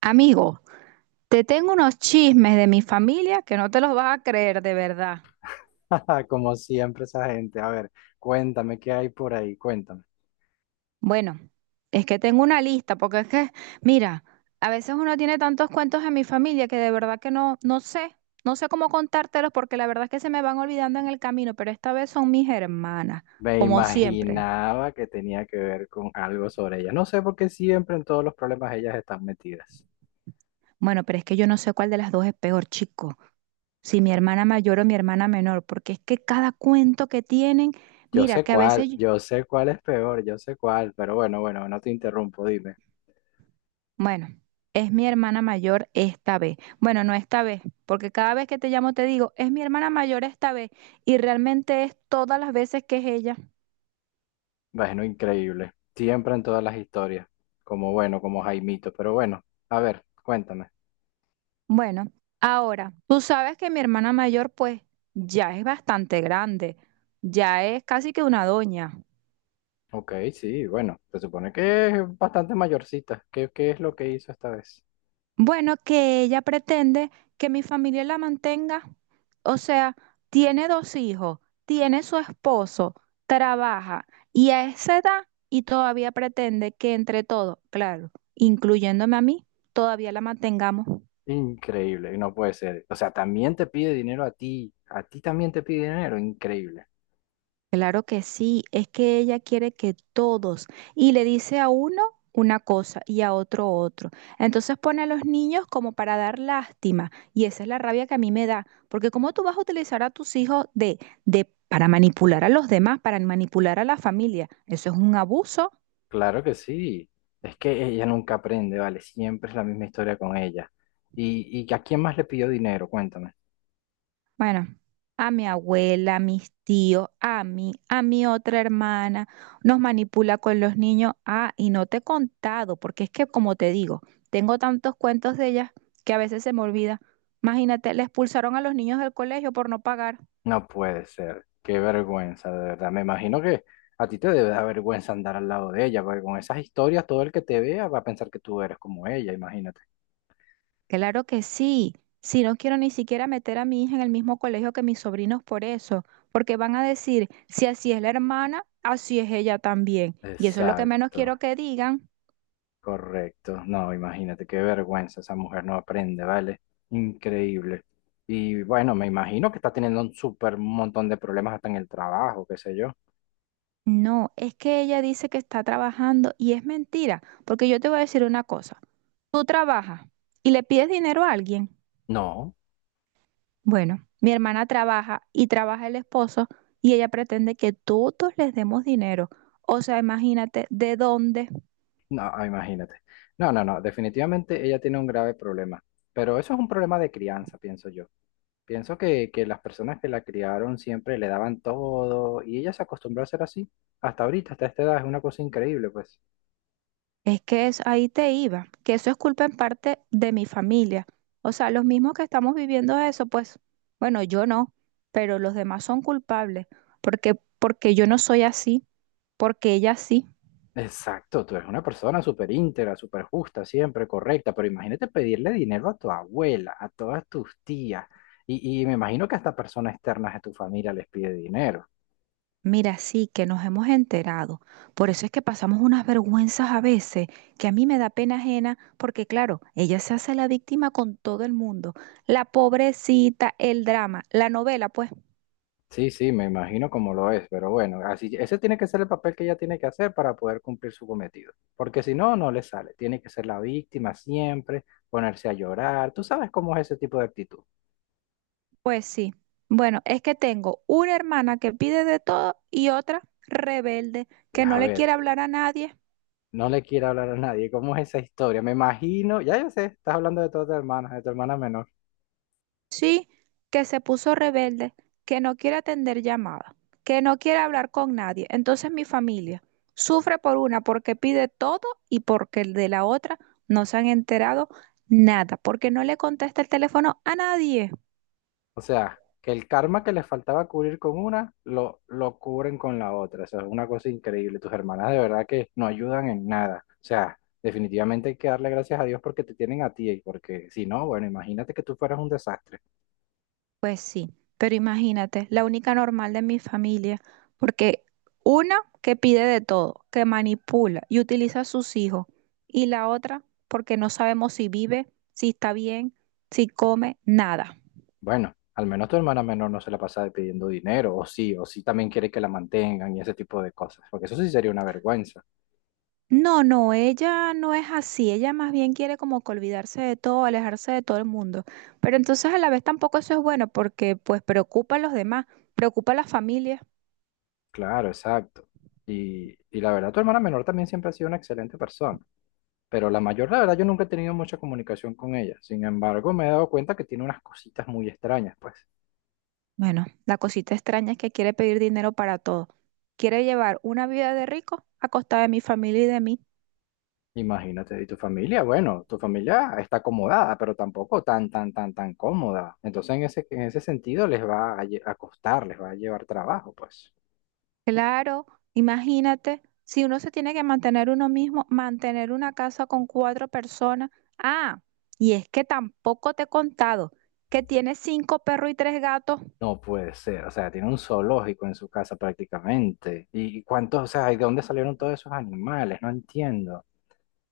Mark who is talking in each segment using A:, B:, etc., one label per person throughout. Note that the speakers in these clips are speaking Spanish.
A: Amigo, te tengo unos chismes de mi familia que no te los vas a creer de verdad.
B: Como siempre esa gente. A ver, cuéntame qué hay por ahí, cuéntame.
A: Bueno, es que tengo una lista, porque es que, mira, a veces uno tiene tantos cuentos en mi familia que de verdad que no sé, no sé cómo contártelos porque la verdad es que se me van olvidando en el camino, pero esta vez son mis hermanas,
B: Me
A: como siempre.
B: imaginaba que tenía que ver con algo sobre ella. No sé por qué siempre en todos los problemas ellas están metidas.
A: Bueno, pero es que yo no sé cuál de las dos es peor, chico, si mi hermana mayor o mi hermana menor, porque es que cada cuento que tienen,
B: Yo
A: mira,
B: sé
A: que
B: cuál, yo sé cuál es peor, yo sé cuál, pero bueno, no te interrumpo, dime.
A: Bueno, es mi hermana mayor esta vez. Bueno, no esta vez, porque cada vez que te llamo te digo, es mi hermana mayor esta vez, y realmente es todas las veces que es ella.
B: Bueno, increíble. Siempre en todas las historias. Como bueno, como Jaimito, pero bueno, a ver, cuéntame.
A: Bueno, ahora, tú sabes que mi hermana mayor pues ya es bastante grande, ya es casi que una doña.
B: Ok, sí, bueno, se supone que es bastante mayorcita. ¿Qué es lo que hizo esta vez?
A: Bueno, que ella pretende que mi familia la mantenga. O sea, tiene 2 hijos, tiene su esposo, trabaja y a esa edad y todavía pretende que entre todos, claro, incluyéndome a mí, todavía la mantengamos.
B: Increíble, no puede ser. O sea, también te pide dinero a ti también te pide dinero, increíble.
A: Claro que sí, es que ella quiere que todos, y le dice a uno una cosa y a otro otro. Entonces pone a los niños como para dar lástima, y esa es la rabia que a mí me da, porque cómo tú vas a utilizar a tus hijos de para manipular a los demás, para manipular a la familia, eso es un abuso.
B: Claro que sí. Es que ella nunca aprende, vale, siempre es la misma historia con ella. ¿Y a quién más le pidió dinero? Cuéntame.
A: Bueno, a mi abuela, a mis tíos, a mí, a mi otra hermana, nos manipula con los niños. Ah, y no te he contado, porque es que como te digo, tengo tantos cuentos de ellas que a veces se me olvida. Imagínate, le expulsaron a los niños del colegio por no pagar.
B: No puede ser, qué vergüenza, de verdad. Me imagino que a ti te debe dar vergüenza andar al lado de ella, porque con esas historias todo el que te vea va a pensar que tú eres como ella, imagínate.
A: Claro que sí, si no quiero ni siquiera meter a mi hija en el mismo colegio que mis sobrinos por eso, porque van a decir, si así es la hermana, así es ella también. Y eso es lo que menos quiero
B: Exacto.
A: que digan.
B: Correcto, no, imagínate qué vergüenza, esa mujer no aprende, ¿vale? Increíble. Y bueno, me imagino que está teniendo un súper montón de problemas hasta en el trabajo, qué sé yo.
A: No, es que ella dice que está trabajando y es mentira, porque yo te voy a decir una cosa. Tú trabajas y le pides dinero a alguien.
B: No,
A: Bueno, mi hermana trabaja y trabaja el esposo y ella pretende que todos les demos dinero. O sea, imagínate de dónde.
B: no, imagínate. No, no, no, definitivamente ella tiene un grave problema, pero eso es un problema de crianza, pienso yo. Pienso que las personas que la criaron siempre le daban todo y ella se acostumbró a ser así. Hasta ahorita, hasta esta edad, es una cosa increíble, pues.
A: Es que es, ahí te iba, que eso es culpa en parte de mi familia. O sea, los mismos que estamos viviendo eso, pues, bueno, yo no, pero los demás son culpables, porque yo no soy así, porque ella sí.
B: Exacto, tú eres una persona súper íntegra, súper justa, siempre correcta, pero imagínate pedirle dinero a tu abuela, a todas tus tías, y me imagino que hasta personas externas de tu familia les pide dinero.
A: Mira, sí, que nos hemos enterado. Por eso es que pasamos unas vergüenzas a veces, que a mí me da pena ajena, porque claro, ella se hace la víctima con todo el mundo. La pobrecita, el drama, la novela, pues,
B: Sí, sí, me imagino cómo lo es, pero bueno, así, ese tiene que ser el papel que ella tiene que hacer para poder cumplir su cometido, porque si no, no le sale, tiene que ser la víctima siempre, ponerse a llorar, tú sabes cómo es ese tipo de actitud.
A: pues sí. Bueno, es que tengo una hermana que pide de todo y otra rebelde,
B: Y
A: que
B: a
A: no le
B: ver,
A: quiere hablar a nadie.
B: no le quiero hablar a nadie, ¿cómo es esa historia? Me imagino, ya yo sé, estás hablando de todas tus hermanas, de tu hermana menor.
A: Sí, que se puso rebelde, que no quiere atender llamadas, que no quiere hablar con nadie. Entonces mi familia sufre por una porque pide todo y porque el de la otra no se han enterado nada, porque no le contesta el teléfono a nadie.
B: O sea, que el karma que les faltaba cubrir con una, lo cubren con la otra. O sea, es una cosa increíble. Tus hermanas de verdad que no ayudan en nada. O sea, definitivamente hay que darle gracias a Dios porque te tienen a ti y porque si no, bueno, imagínate que tú fueras un desastre.
A: Pues sí, pero imagínate, la única normal de mi familia, porque una que pide de todo, que manipula y utiliza a sus hijos, y la otra porque no sabemos si vive, si está bien, si come, nada.
B: Bueno, al menos tu hermana menor no se la pasa de pidiendo dinero, o sí también quiere que la mantengan y ese tipo de cosas, porque eso sí sería una vergüenza.
A: No, no, ella no es así, ella más bien quiere como que olvidarse de todo, alejarse de todo el mundo, pero entonces a la vez tampoco eso es bueno porque pues preocupa a los demás, preocupa a las familias.
B: Claro, exacto. Y la verdad, tu hermana menor también siempre ha sido una excelente persona. Pero la mayor, la verdad, yo nunca he tenido mucha comunicación con ella. Sin embargo, me he dado cuenta que tiene unas cositas muy extrañas, pues.
A: Bueno, la cosita extraña es que quiere pedir dinero para todo, quiere llevar una vida de rico a costa de mi familia y de mí.
B: Imagínate, y tu familia, bueno, tu familia está acomodada, pero tampoco tan cómoda. Entonces, en ese sentido, les va a, lle- a costar, les va a llevar trabajo, pues.
A: Claro, imagínate, si uno se tiene que mantener uno mismo, mantener una casa con 4 personas. Ah, y es que tampoco te he contado que tiene 5 perros y 3 gatos.
B: No puede ser, o sea, tiene un zoológico en su casa prácticamente. ¿Y cuántos, o sea, y de dónde salieron todos esos animales? No entiendo.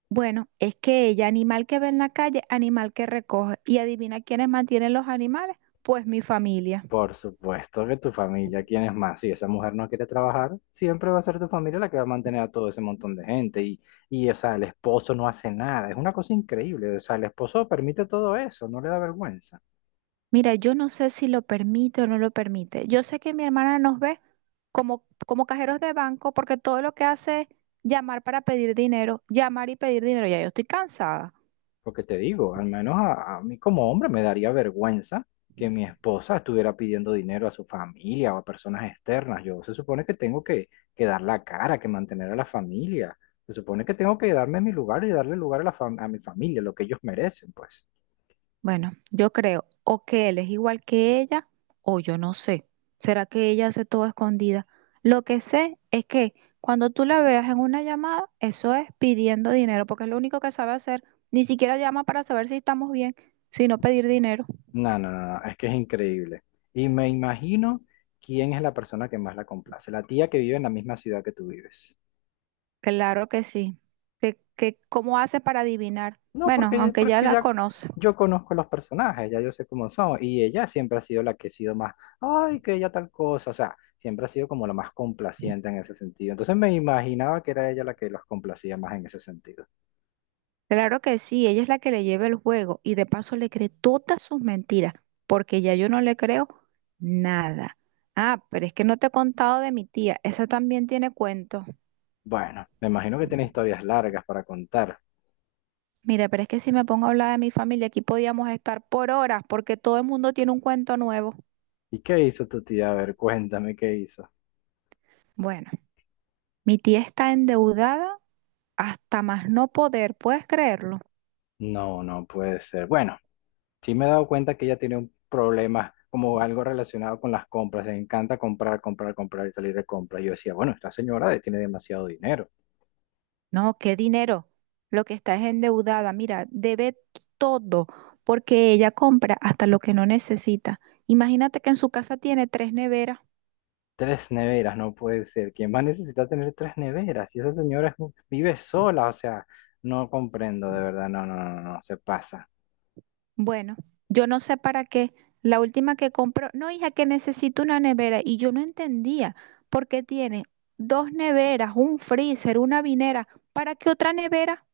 A: Bueno, es que ella, animal que ve en la calle, animal que recoge. Y adivina quiénes mantienen los animales, pues mi familia.
B: Por supuesto que tu familia, ¿quién es más? Si esa mujer no quiere trabajar, siempre va a ser tu familia la que va a mantener a todo ese montón de gente. Y, o sea, el esposo no hace nada. Es una cosa increíble. O sea, el esposo permite todo eso, no le da vergüenza.
A: Mira, yo no sé si lo permite o no lo permite. Yo sé que mi hermana nos ve como cajeros de banco porque todo lo que hace es llamar para pedir dinero, llamar y pedir dinero. Ya yo estoy cansada.
B: Porque te digo, al menos a mí como hombre me daría vergüenza que mi esposa estuviera pidiendo dinero a su familia o a personas externas. Yo se supone que tengo que dar la cara, que mantener a la familia. Se supone que tengo que darme mi lugar y darle lugar a, a mi familia, lo que ellos merecen, pues.
A: Bueno, yo creo o que él es igual que ella o yo no sé. ¿Será que ella hace todo escondida? Lo que sé es que cuando tú la veas en una llamada, eso es pidiendo dinero, porque es lo único que sabe hacer. Ni siquiera llama para saber si estamos bien, sino pedir dinero.
B: No, no, no, no, es que es increíble. Y me imagino quién es la persona que más la complace, la tía que vive en la misma ciudad que tú vives.
A: Claro que sí. Que cómo hace para adivinar?
B: No,
A: Bueno,
B: porque,
A: aunque ya
B: porque
A: la
B: ya
A: conoce.
B: yo conozco los personajes, ya yo sé cómo son, y ella siempre ha sido la que ha sido más, ay, que ella tal cosa, o sea, siempre ha sido como la más complaciente en ese sentido. Entonces me imaginaba que era ella la que los complacía más en ese sentido.
A: Claro que sí, ella es la que le lleva el juego y de paso le cree todas sus mentiras, porque ya yo no le creo nada. Ah, pero es que no te he contado de mi tía, esa también tiene cuentos.
B: Bueno, me imagino que tiene historias largas para contar.
A: Mira, pero es que si me pongo a hablar de mi familia, aquí podíamos estar por horas, porque todo el mundo tiene un cuento nuevo.
B: ¿Y qué hizo tu tía? A ver, cuéntame qué hizo.
A: Bueno, mi tía está endeudada hasta más no poder, ¿puedes creerlo?
B: No, no puede ser. Bueno. Sí me he dado cuenta que ella tiene un problema como algo relacionado con las compras. Le encanta comprar, comprar, comprar y salir de compra. Yo decía, bueno, esta señora tiene demasiado dinero.
A: No, qué dinero. Lo que está es endeudada. Mira, debe todo porque ella compra hasta lo que no necesita. Imagínate que en su casa tiene 3 neveras.
B: Tres neveras, no puede ser. ¿Quién más necesita tener tres neveras? Y esa señora vive sola, o sea, no comprendo, de verdad, no, no, no, no, no, se pasa.
A: Bueno, yo no sé para qué. La última que compró, no, hija, que necesito una nevera. Y yo no entendía por qué tiene 2 neveras, un freezer, una vinera. ¿Para qué otra nevera?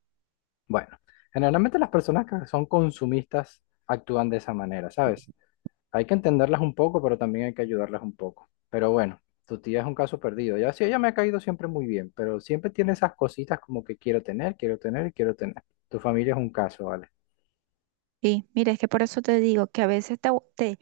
B: Bueno, generalmente las personas que son consumistas actúan de esa manera, ¿sabes? Hay que entenderlas un poco, pero también hay que ayudarlas un poco. Pero bueno, tu tía es un caso perdido. Ya sí, ella me ha caído siempre muy bien, pero siempre tiene esas cositas como que quiero tener y quiero tener. Tu familia es un caso, ¿vale?
A: Sí, mira, es que por eso te digo que a veces te-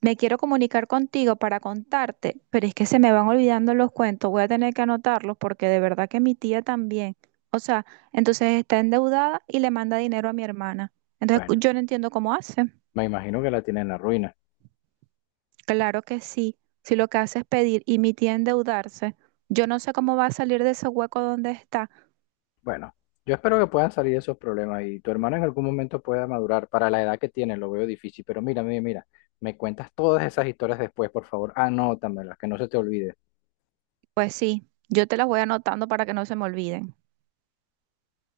A: me quiero comunicar contigo para contarte, pero es que se me van olvidando los cuentos, voy a tener que anotarlos porque de verdad que mi tía también, o sea, entonces está endeudada y le manda dinero a mi hermana. Entonces
B: Bueno,
A: yo no entiendo cómo hace.
B: me imagino que la tiene en la ruina.
A: Claro que sí, si lo que hace es pedir y mi tía endeudarse, yo no sé cómo va a salir de ese hueco donde está.
B: Bueno, yo espero que puedan salir de esos problemas y tu hermano en algún momento pueda madurar. Para la edad que tiene, lo veo difícil, pero mira, mira, mira, me cuentas todas esas historias después, por favor. Anótamelas, que no se te olvide.
A: Pues sí, yo te las voy anotando para que no se me olviden.